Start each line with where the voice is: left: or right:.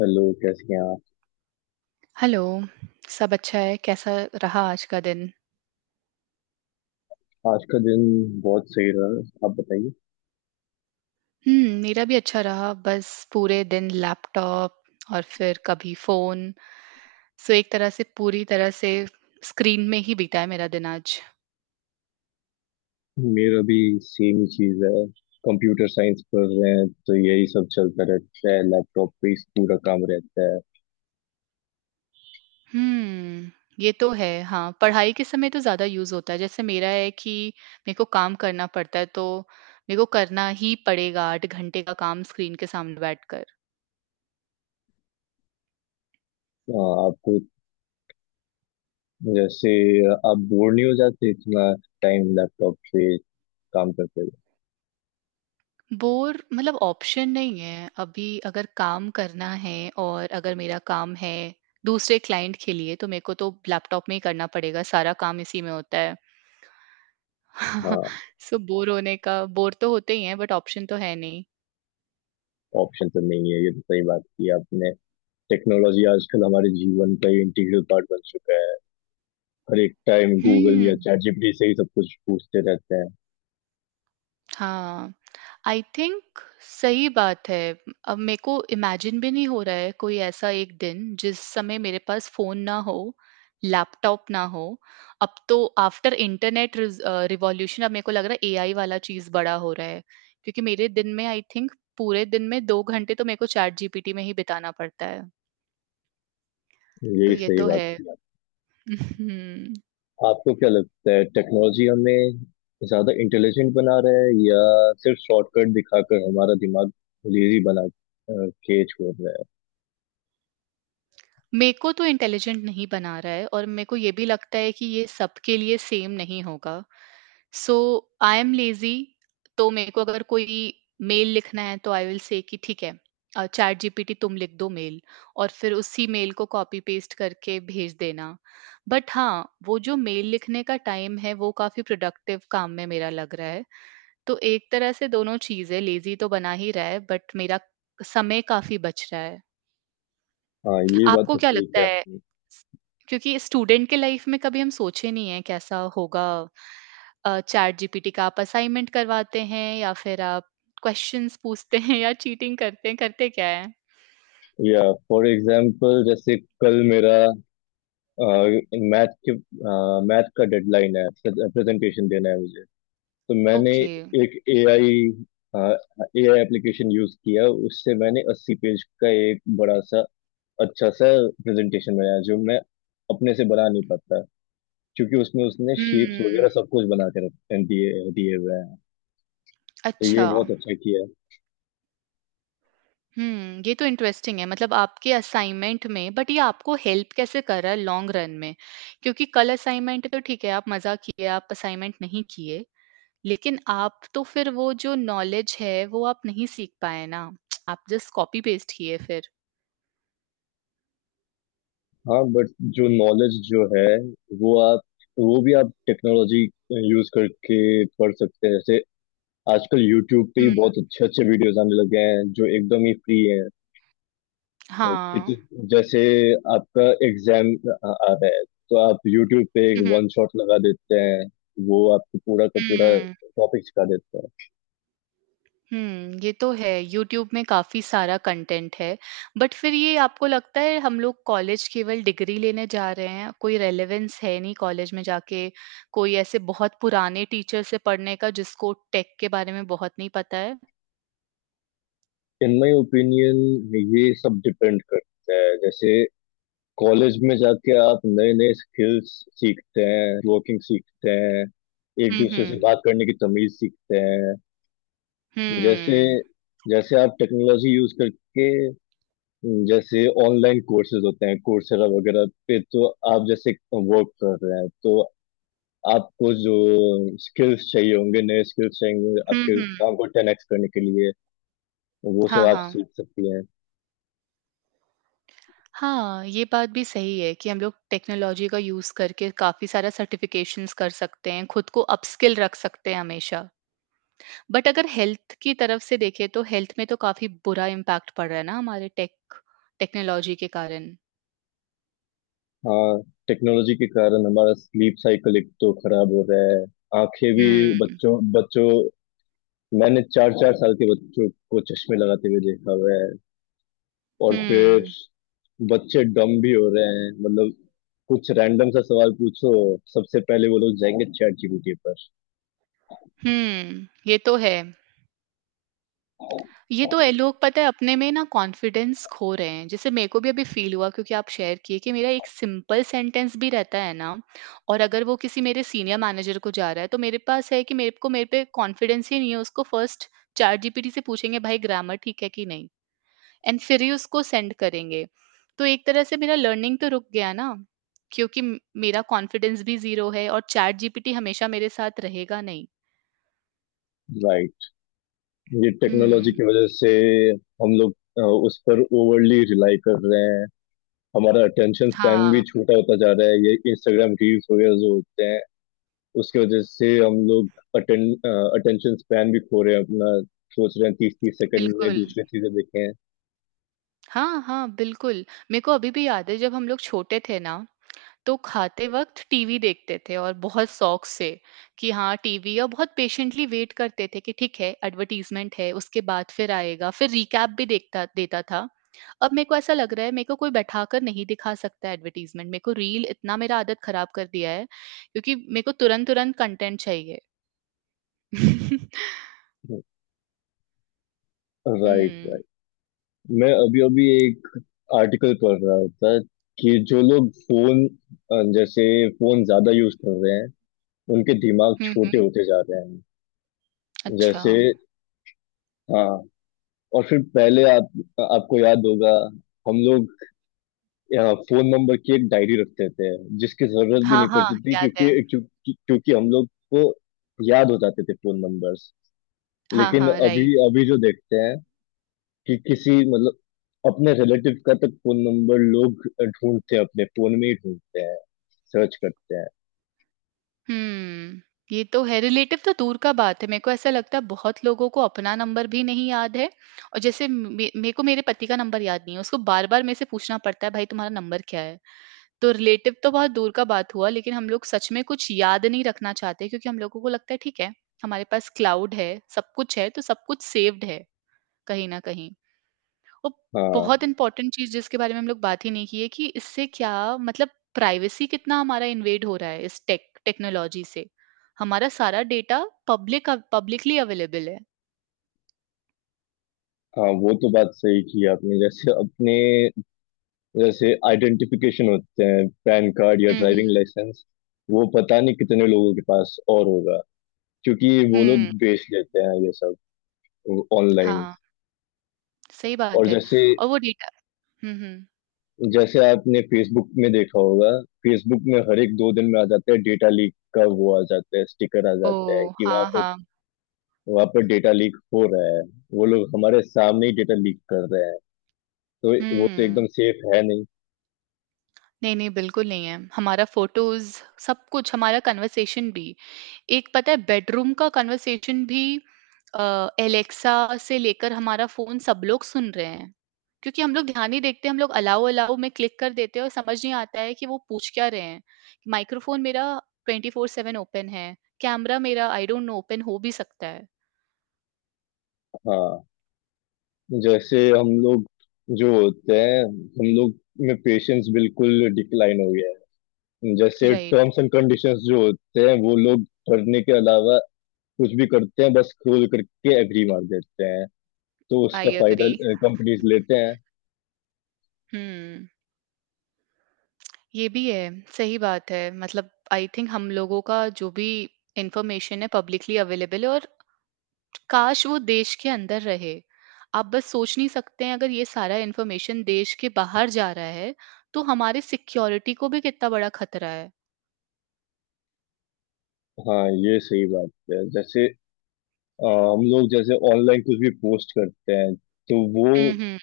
left: Hello, कैसे हैं आप।
right: हेलो, सब अच्छा है? कैसा रहा आज का दिन?
left: आज का दिन बहुत सही रहा, आप बताइए।
right: हुँ, मेरा भी अच्छा रहा, बस पूरे दिन लैपटॉप और फिर कभी फ़ोन, सो एक तरह से पूरी तरह से स्क्रीन में ही बीता है मेरा दिन आज।
left: मेरा भी सेम ही चीज़ है। कंप्यूटर साइंस पढ़ रहे हैं तो यही सब चलता रहता है, लैपटॉप पे ही पूरा काम रहता है।
right: हुँ, ये तो है, हाँ, पढ़ाई के समय तो ज़्यादा यूज़ होता है, जैसे मेरा है कि मेरे को काम करना पड़ता है, तो मेरे को करना ही पड़ेगा 8 घंटे का काम स्क्रीन के सामने बैठकर।
left: आ, आपको, जैसे, आप बोर नहीं हो जाते इतना टाइम लैपटॉप पे काम करते हुए?
right: बोर मतलब ऑप्शन नहीं है। अभी अगर काम करना है और अगर मेरा काम है दूसरे क्लाइंट के लिए तो मेरे को तो लैपटॉप में ही करना पड़ेगा, सारा काम इसी में होता है।
left: हाँ,
right: सो बोर होने का बोर तो होते ही हैं बट ऑप्शन तो है नहीं।
left: ऑप्शन तो नहीं है, ये तो सही बात की आपने। टेक्नोलॉजी आजकल हमारे जीवन का इंटीग्रल पार्ट बन चुका है। हर एक टाइम गूगल
right: हुँ।
left: या चैट जीपीटी से ही सब कुछ पूछते रहते हैं।
right: हाँ, आई थिंक सही बात है। अब मेरे को इमेजिन भी नहीं हो रहा है कोई ऐसा एक दिन जिस समय मेरे पास फ़ोन ना हो, लैपटॉप ना हो। अब तो आफ्टर इंटरनेट रिवॉल्यूशन अब मेरे को लग रहा है एआई वाला चीज़ बड़ा हो रहा है। क्योंकि मेरे दिन में आई थिंक पूरे दिन में 2 घंटे तो मेरे को चैटजीपीटी में ही बिताना पड़ता है। तो
left: यही
right: ये
left: सही
right: तो
left: बात
right: है।
left: की।
right: हुँ।
left: आपको क्या लगता है टेक्नोलॉजी हमें ज्यादा इंटेलिजेंट बना रहा है, या सिर्फ शॉर्टकट दिखाकर हमारा दिमाग लेजी बना के छोड़ रहा है?
right: मेरे को तो इंटेलिजेंट नहीं बना रहा है और मेरे को ये भी लगता है कि ये सबके लिए सेम नहीं होगा। सो आई एम लेजी तो मेरे को अगर कोई मेल लिखना है तो आई विल से कि ठीक है चैट जीपीटी तुम लिख दो मेल और फिर उसी मेल को कॉपी पेस्ट करके भेज देना बट हाँ वो जो मेल लिखने का टाइम है वो काफी प्रोडक्टिव काम में मेरा लग रहा है तो एक तरह से दोनों चीजें लेजी तो बना ही रहा है बट मेरा समय काफी बच रहा है।
left: हाँ, ये बात
right: आपको
left: तो
right: क्या
left: सही
right: लगता
left: है
right: है
left: आपने।
right: स- क्योंकि स्टूडेंट के लाइफ में कभी हम सोचे नहीं है कैसा होगा चैट जीपीटी का? आप असाइनमेंट करवाते हैं या फिर आप क्वेश्चंस पूछते हैं या चीटिंग करते हैं, करते क्या है?
left: या, फॉर एग्जाम्पल, जैसे कल मेरा मैथ के मैथ का डेडलाइन है, प्रेजेंटेशन देना है मुझे। तो मैंने
right: ओके।
left: एक एआई एआई एप्लीकेशन यूज किया, उससे मैंने 80 पेज का एक बड़ा सा, अच्छा सा प्रेजेंटेशन बनाया जो मैं अपने से बना नहीं पाता, क्योंकि उसमें उसने
right: हम्म।
left: शेप्स वगैरह सब कुछ बना के रख दिए दिए हुए हैं। तो ये
right: अच्छा।
left: बहुत अच्छा किया है।
right: हम्म, ये तो इंटरेस्टिंग है, मतलब आपके असाइनमेंट में। बट ये आपको हेल्प कैसे कर रहा है लॉन्ग रन में? क्योंकि कल असाइनमेंट तो ठीक है, आप मजा किए, आप असाइनमेंट नहीं किए, लेकिन आप तो फिर वो जो नॉलेज है, वो आप नहीं सीख पाए ना। आप जस्ट कॉपी पेस्ट किए फिर।
left: हाँ बट, जो नॉलेज जो है, वो आप वो भी आप टेक्नोलॉजी यूज करके पढ़ सकते हैं। जैसे आजकल यूट्यूब पे ही
right: हुँ,
left: बहुत अच्छे अच्छे वीडियोस आने लगे हैं जो एकदम ही फ्री हैं। कि-
right: हाँ।
left: जैसे आपका एग्जाम आ आ रहा है, तो आप यूट्यूब पे एक
right: हुँ, हुँ,
left: वन शॉट लगा देते हैं, वो आपको पूरा का पूरा
right: हुँ,
left: टॉपिक सिखा देता है।
right: हुँ, ये तो है, यूट्यूब में काफ़ी सारा कंटेंट है। बट फिर ये आपको लगता है हम लोग कॉलेज केवल डिग्री लेने जा रहे हैं, कोई रेलेवेंस है नहीं कॉलेज में जाके, कोई ऐसे बहुत पुराने टीचर से पढ़ने का जिसको टेक के बारे में बहुत नहीं पता है?
left: इन माई ओपिनियन, ये सब डिपेंड करता है। जैसे कॉलेज में जाके आप नए नए स्किल्स सीखते हैं, वर्किंग सीखते हैं, एक
right: हुँ,
left: दूसरे से
right: हुँ।
left: बात करने की तमीज सीखते हैं।
right: हुँ।
left: जैसे जैसे आप टेक्नोलॉजी यूज करके, जैसे ऑनलाइन कोर्सेज होते हैं कोर्सेरा वगैरह पे, तो आप जैसे वर्क कर रहे हैं तो आपको जो स्किल्स चाहिए होंगे नए स्किल्स चाहिए होंगे
right: हुँ,
left: आपके
right: हुँ।
left: काम को 10x करने के लिए, वो
right: हाँ,
left: सब आप
right: हाँ।
left: सीख सकती हैं।
right: हाँ, ये बात भी सही है कि हम लोग टेक्नोलॉजी का यूज़ करके काफ़ी सारा सर्टिफ़िकेशंस कर सकते हैं, खुद को अपस्किल रख सकते हैं हमेशा। बट अगर हेल्थ की तरफ से देखें तो हेल्थ में तो काफ़ी बुरा इम्पैक्ट पड़ रहा है ना हमारे टेक्नोलॉजी के कारण।
left: हाँ, टेक्नोलॉजी के कारण हमारा स्लीप साइकिल एक तो खराब हो रहा है, आंखें भी,
right: हुँ,
left: बच्चों बच्चों मैंने 4 4 साल के बच्चों को चश्मे लगाते हुए देखा हुआ है। और फिर
right: हुँ,
left: बच्चे डम भी हो रहे हैं, मतलब कुछ रैंडम सा सवाल पूछो, सबसे पहले वो लोग जाएंगे चैट जीपीटी पर।
right: हुँ, ये तो है। ये तो लोग पता है अपने में ना कॉन्फिडेंस खो रहे हैं, जैसे मेरे को भी अभी फील हुआ क्योंकि आप शेयर किए कि मेरा एक सिंपल सेंटेंस भी रहता है ना और अगर वो किसी मेरे सीनियर मैनेजर को जा रहा है तो मेरे पास है कि मेरे को, मेरे पे कॉन्फिडेंस ही नहीं है, उसको फर्स्ट चैट जीपीटी से पूछेंगे भाई ग्रामर ठीक है कि नहीं, एंड फिर ही उसको सेंड करेंगे। तो एक तरह से मेरा लर्निंग तो रुक गया ना, क्योंकि मेरा कॉन्फिडेंस भी जीरो है और चैट जीपीटी हमेशा मेरे साथ रहेगा नहीं।
left: राइट। ये टेक्नोलॉजी
right: हम्म।
left: की वजह से हम लोग अ, उस पर ओवरली रिलाई कर रहे हैं। हमारा अटेंशन स्पैन
right: हाँ।
left: भी छोटा होता जा रहा है, ये इंस्टाग्राम रील्स वगैरह जो होते हैं, उसकी वजह से हम लोग अटेंड अटेंशन स्पैन भी खो रहे हैं अपना। सोच रहे हैं 30 30 सेकंड में
right: बिल्कुल।
left: दूसरी चीजें देखें।
right: हाँ, हाँ, बिल्कुल। मेरे को अभी भी याद है, जब हम लोग छोटे थे ना, तो खाते वक़्त टीवी देखते थे और बहुत शौक से कि हाँ टीवी, और बहुत पेशेंटली वेट करते थे कि ठीक है एडवर्टाइज़मेंट है, उसके बाद फिर आएगा। फिर रिकैप भी देखता देता था। अब मेरे को ऐसा लग रहा है मेरे को कोई बैठाकर नहीं दिखा सकता है एडवर्टाइज़मेंट। मेरे को रील इतना मेरा आदत ख़राब कर दिया है क्योंकि मेरे को तुरंत-तुरंत कंटेंट चाहिए।
left: राइट,
right: हुँ।
left: राइट। मैं अभी अभी एक आर्टिकल पढ़ रहा था कि जो लोग जैसे फोन ज्यादा यूज कर रहे हैं, उनके दिमाग
right: हुँ,
left: छोटे
right: हुँ।
left: होते जा रहे हैं।
right: अच्छा।
left: जैसे, हाँ, और फिर पहले आप आपको याद होगा, हम लोग फोन नंबर की एक डायरी रख देते हैं जिसकी जरूरत भी
right: हाँ,
left: नहीं
right: हाँ,
left: पड़ती थी,
right: याद है।
left: क्योंकि क्योंकि क्योंकि हम लोग को याद हो जाते थे फोन नंबर्स।
right: हाँ,
left: लेकिन
right: हाँ,
left: अभी
right: राइट।
left: अभी जो देखते हैं कि किसी, मतलब, अपने रिलेटिव का तक फोन नंबर लोग ढूंढते हैं, अपने फोन में ही ढूंढते हैं, सर्च करते हैं।
right: हम्म, ये तो है, रिलेटिव तो दूर का बात है। मेरे को ऐसा लगता है बहुत लोगों को अपना नंबर भी नहीं याद है, और जैसे मे मेरे को, मेरे पति का नंबर याद नहीं है। उसको बार-बार मेरे से पूछना पड़ता है भाई तुम्हारा नंबर क्या है? तो रिलेटिव तो बहुत दूर का बात हुआ, लेकिन हम लोग सच में कुछ याद नहीं रखना चाहते क्योंकि हम लोगों को लगता है ठीक है, हमारे पास क्लाउड है, सब कुछ है, तो सब कुछ सेव्ड है, कहीं न कहीं। तो
left: हाँ,
right: बहुत इंपॉर्टेंट चीज़ जिसके बारे में हम लोग बात ही नहीं की है कि इससे क्या, मतलब प्राइवेसी कितना हमारा इन्वेड हो रहा है इस टेक्नोलॉजी से। हमारा सारा डेटा पब्लिकली अवेलेबल है।
left: हाँ, वो तो बात सही की आपने। जैसे आइडेंटिफिकेशन होते हैं, पैन कार्ड या
right: हुँ,
left: ड्राइविंग
right: हुँ।
left: लाइसेंस, वो पता नहीं कितने लोगों के पास और होगा, क्योंकि वो लोग
right: हुँ,
left: बेच लेते हैं ये सब ऑनलाइन।
right: हाँ, सही
left: और
right: बात है।
left: जैसे
right: और वो डेटा, हुँ, हुँ।
left: जैसे आपने फेसबुक में देखा होगा, फेसबुक में हर एक दो दिन में आ जाता है डेटा लीक का, वो आ जाता है स्टिकर, आ जाता है
right: ओह!
left: कि वहां
right: हाँ,
left: पर
right: हाँ।
left: वहां पर डेटा लीक हो रहा है। वो लोग हमारे सामने ही डेटा लीक कर रहे हैं, तो वो तो एकदम
right: हुँ।
left: सेफ है नहीं।
right: नहीं, नहीं, बिल्कुल नहीं है। हमारा फ़ोटोज़, सब कुछ, हमारा कन्वर्सेशन भी। एक पता है बेडरूम का कन्वर्सेशन भी एलेक्सा से लेकर हमारा फ़ोन, सब लोग सुन रहे हैं। क्योंकि हम लोग ध्यान नहीं देखते, हम लोग अलाउ अलाउ में क्लिक कर देते हैं और समझ नहीं आता है कि वो पूछ क्या रहे हैं। माइक्रोफ़ोन मेरा 24/7 ओपन है, कैमरा मेरा आई डोंट नो ओपन हो भी सकता है।
left: हाँ, जैसे हम लोग जो होते हैं हम लोग में पेशेंस बिल्कुल डिक्लाइन हो गया है। जैसे
right: राइट,
left: टर्म्स एंड कंडीशंस जो होते हैं, वो लोग पढ़ने के अलावा कुछ भी करते हैं, बस खोल करके एग्री मार देते हैं, तो उसका
right: आई
left: फायदा
right: एग्री।
left: कंपनीज लेते हैं।
right: हुँ, ये भी है, सही बात है। मतलब आई थिंक हम लोगों का जो भी इन्फॉर्मेशन है पब्लिकली अवेलेबल है, और काश वो देश के अंदर रहे। आप बस सोच नहीं सकते हैं, अगर ये सारा इन्फॉर्मेशन देश के बाहर जा रहा है, तो हमारे सिक्योरिटी को भी कितना बड़ा खतरा है।
left: हाँ, ये सही बात है। जैसे हम लोग जैसे ऑनलाइन कुछ भी पोस्ट करते हैं, तो वो
right: हुँ, हुँ,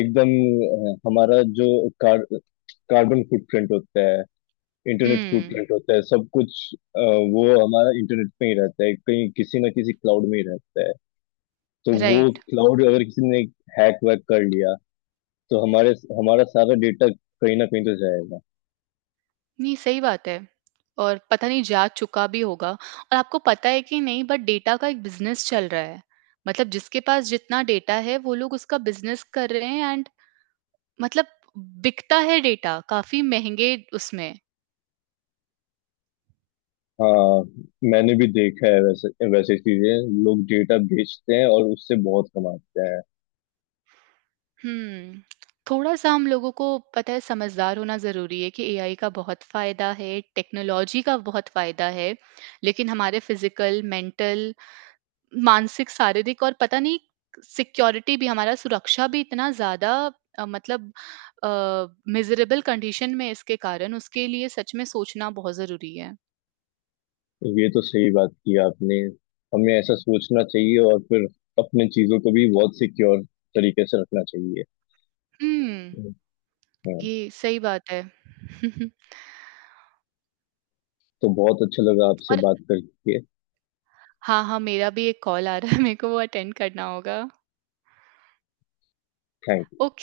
left: एकदम, हमारा जो कार, कार्बन फुटप्रिंट होता है, इंटरनेट
right: हुँ,
left: फुटप्रिंट होता है, सब कुछ, वो हमारा इंटरनेट पे ही रहता है, कहीं किसी ना किसी क्लाउड में ही रहता है। तो वो
right: राइट।
left: क्लाउड अगर किसी ने हैक वैक कर लिया, तो हमारे हमारा सारा डेटा कहीं ना कहीं तो जाएगा।
right: नहीं, सही बात है, और पता नहीं जा चुका भी होगा और आपको पता है कि नहीं, बट डेटा का एक बिज़नेस चल रहा है। मतलब जिसके पास जितना डेटा है वो लोग उसका बिज़नेस कर रहे हैं, एंड मतलब बिकता है डेटा काफ़ी महँगे उसमें।
left: हाँ, मैंने भी देखा है, वैसे वैसे चीजें लोग डेटा बेचते हैं और उससे बहुत कमाते हैं।
right: हुँ। थोड़ा-सा हम लोगों को पता है समझदार होना ज़रूरी है कि एआई का बहुत फ़ायदा है, टेक्नोलॉजी का बहुत फ़ायदा है, लेकिन हमारे फ़िज़िकल, मेंटल, मानसिक, शारीरिक और पता नहीं, सिक्योरिटी भी, हमारा सुरक्षा भी इतना ज़्यादा मतलब अ, मिज़रेबल कंडीशन में है इसके कारण, उसके लिए सच में सोचना बहुत ज़रूरी है।
left: ये तो सही बात की आपने, हमें ऐसा सोचना चाहिए, और फिर अपने चीजों को भी बहुत सिक्योर तरीके से रखना चाहिए।
right: हुँ,
left: हाँ।
right: ये सही बात है।
left: तो बहुत अच्छा लगा आपसे
right: और
left: बात करके।
right: हाँ, हाँ, मेरा भी एक कॉल आ रहा है, मेरे को वो अटेंड करना होगा।
left: Thank
right: okay.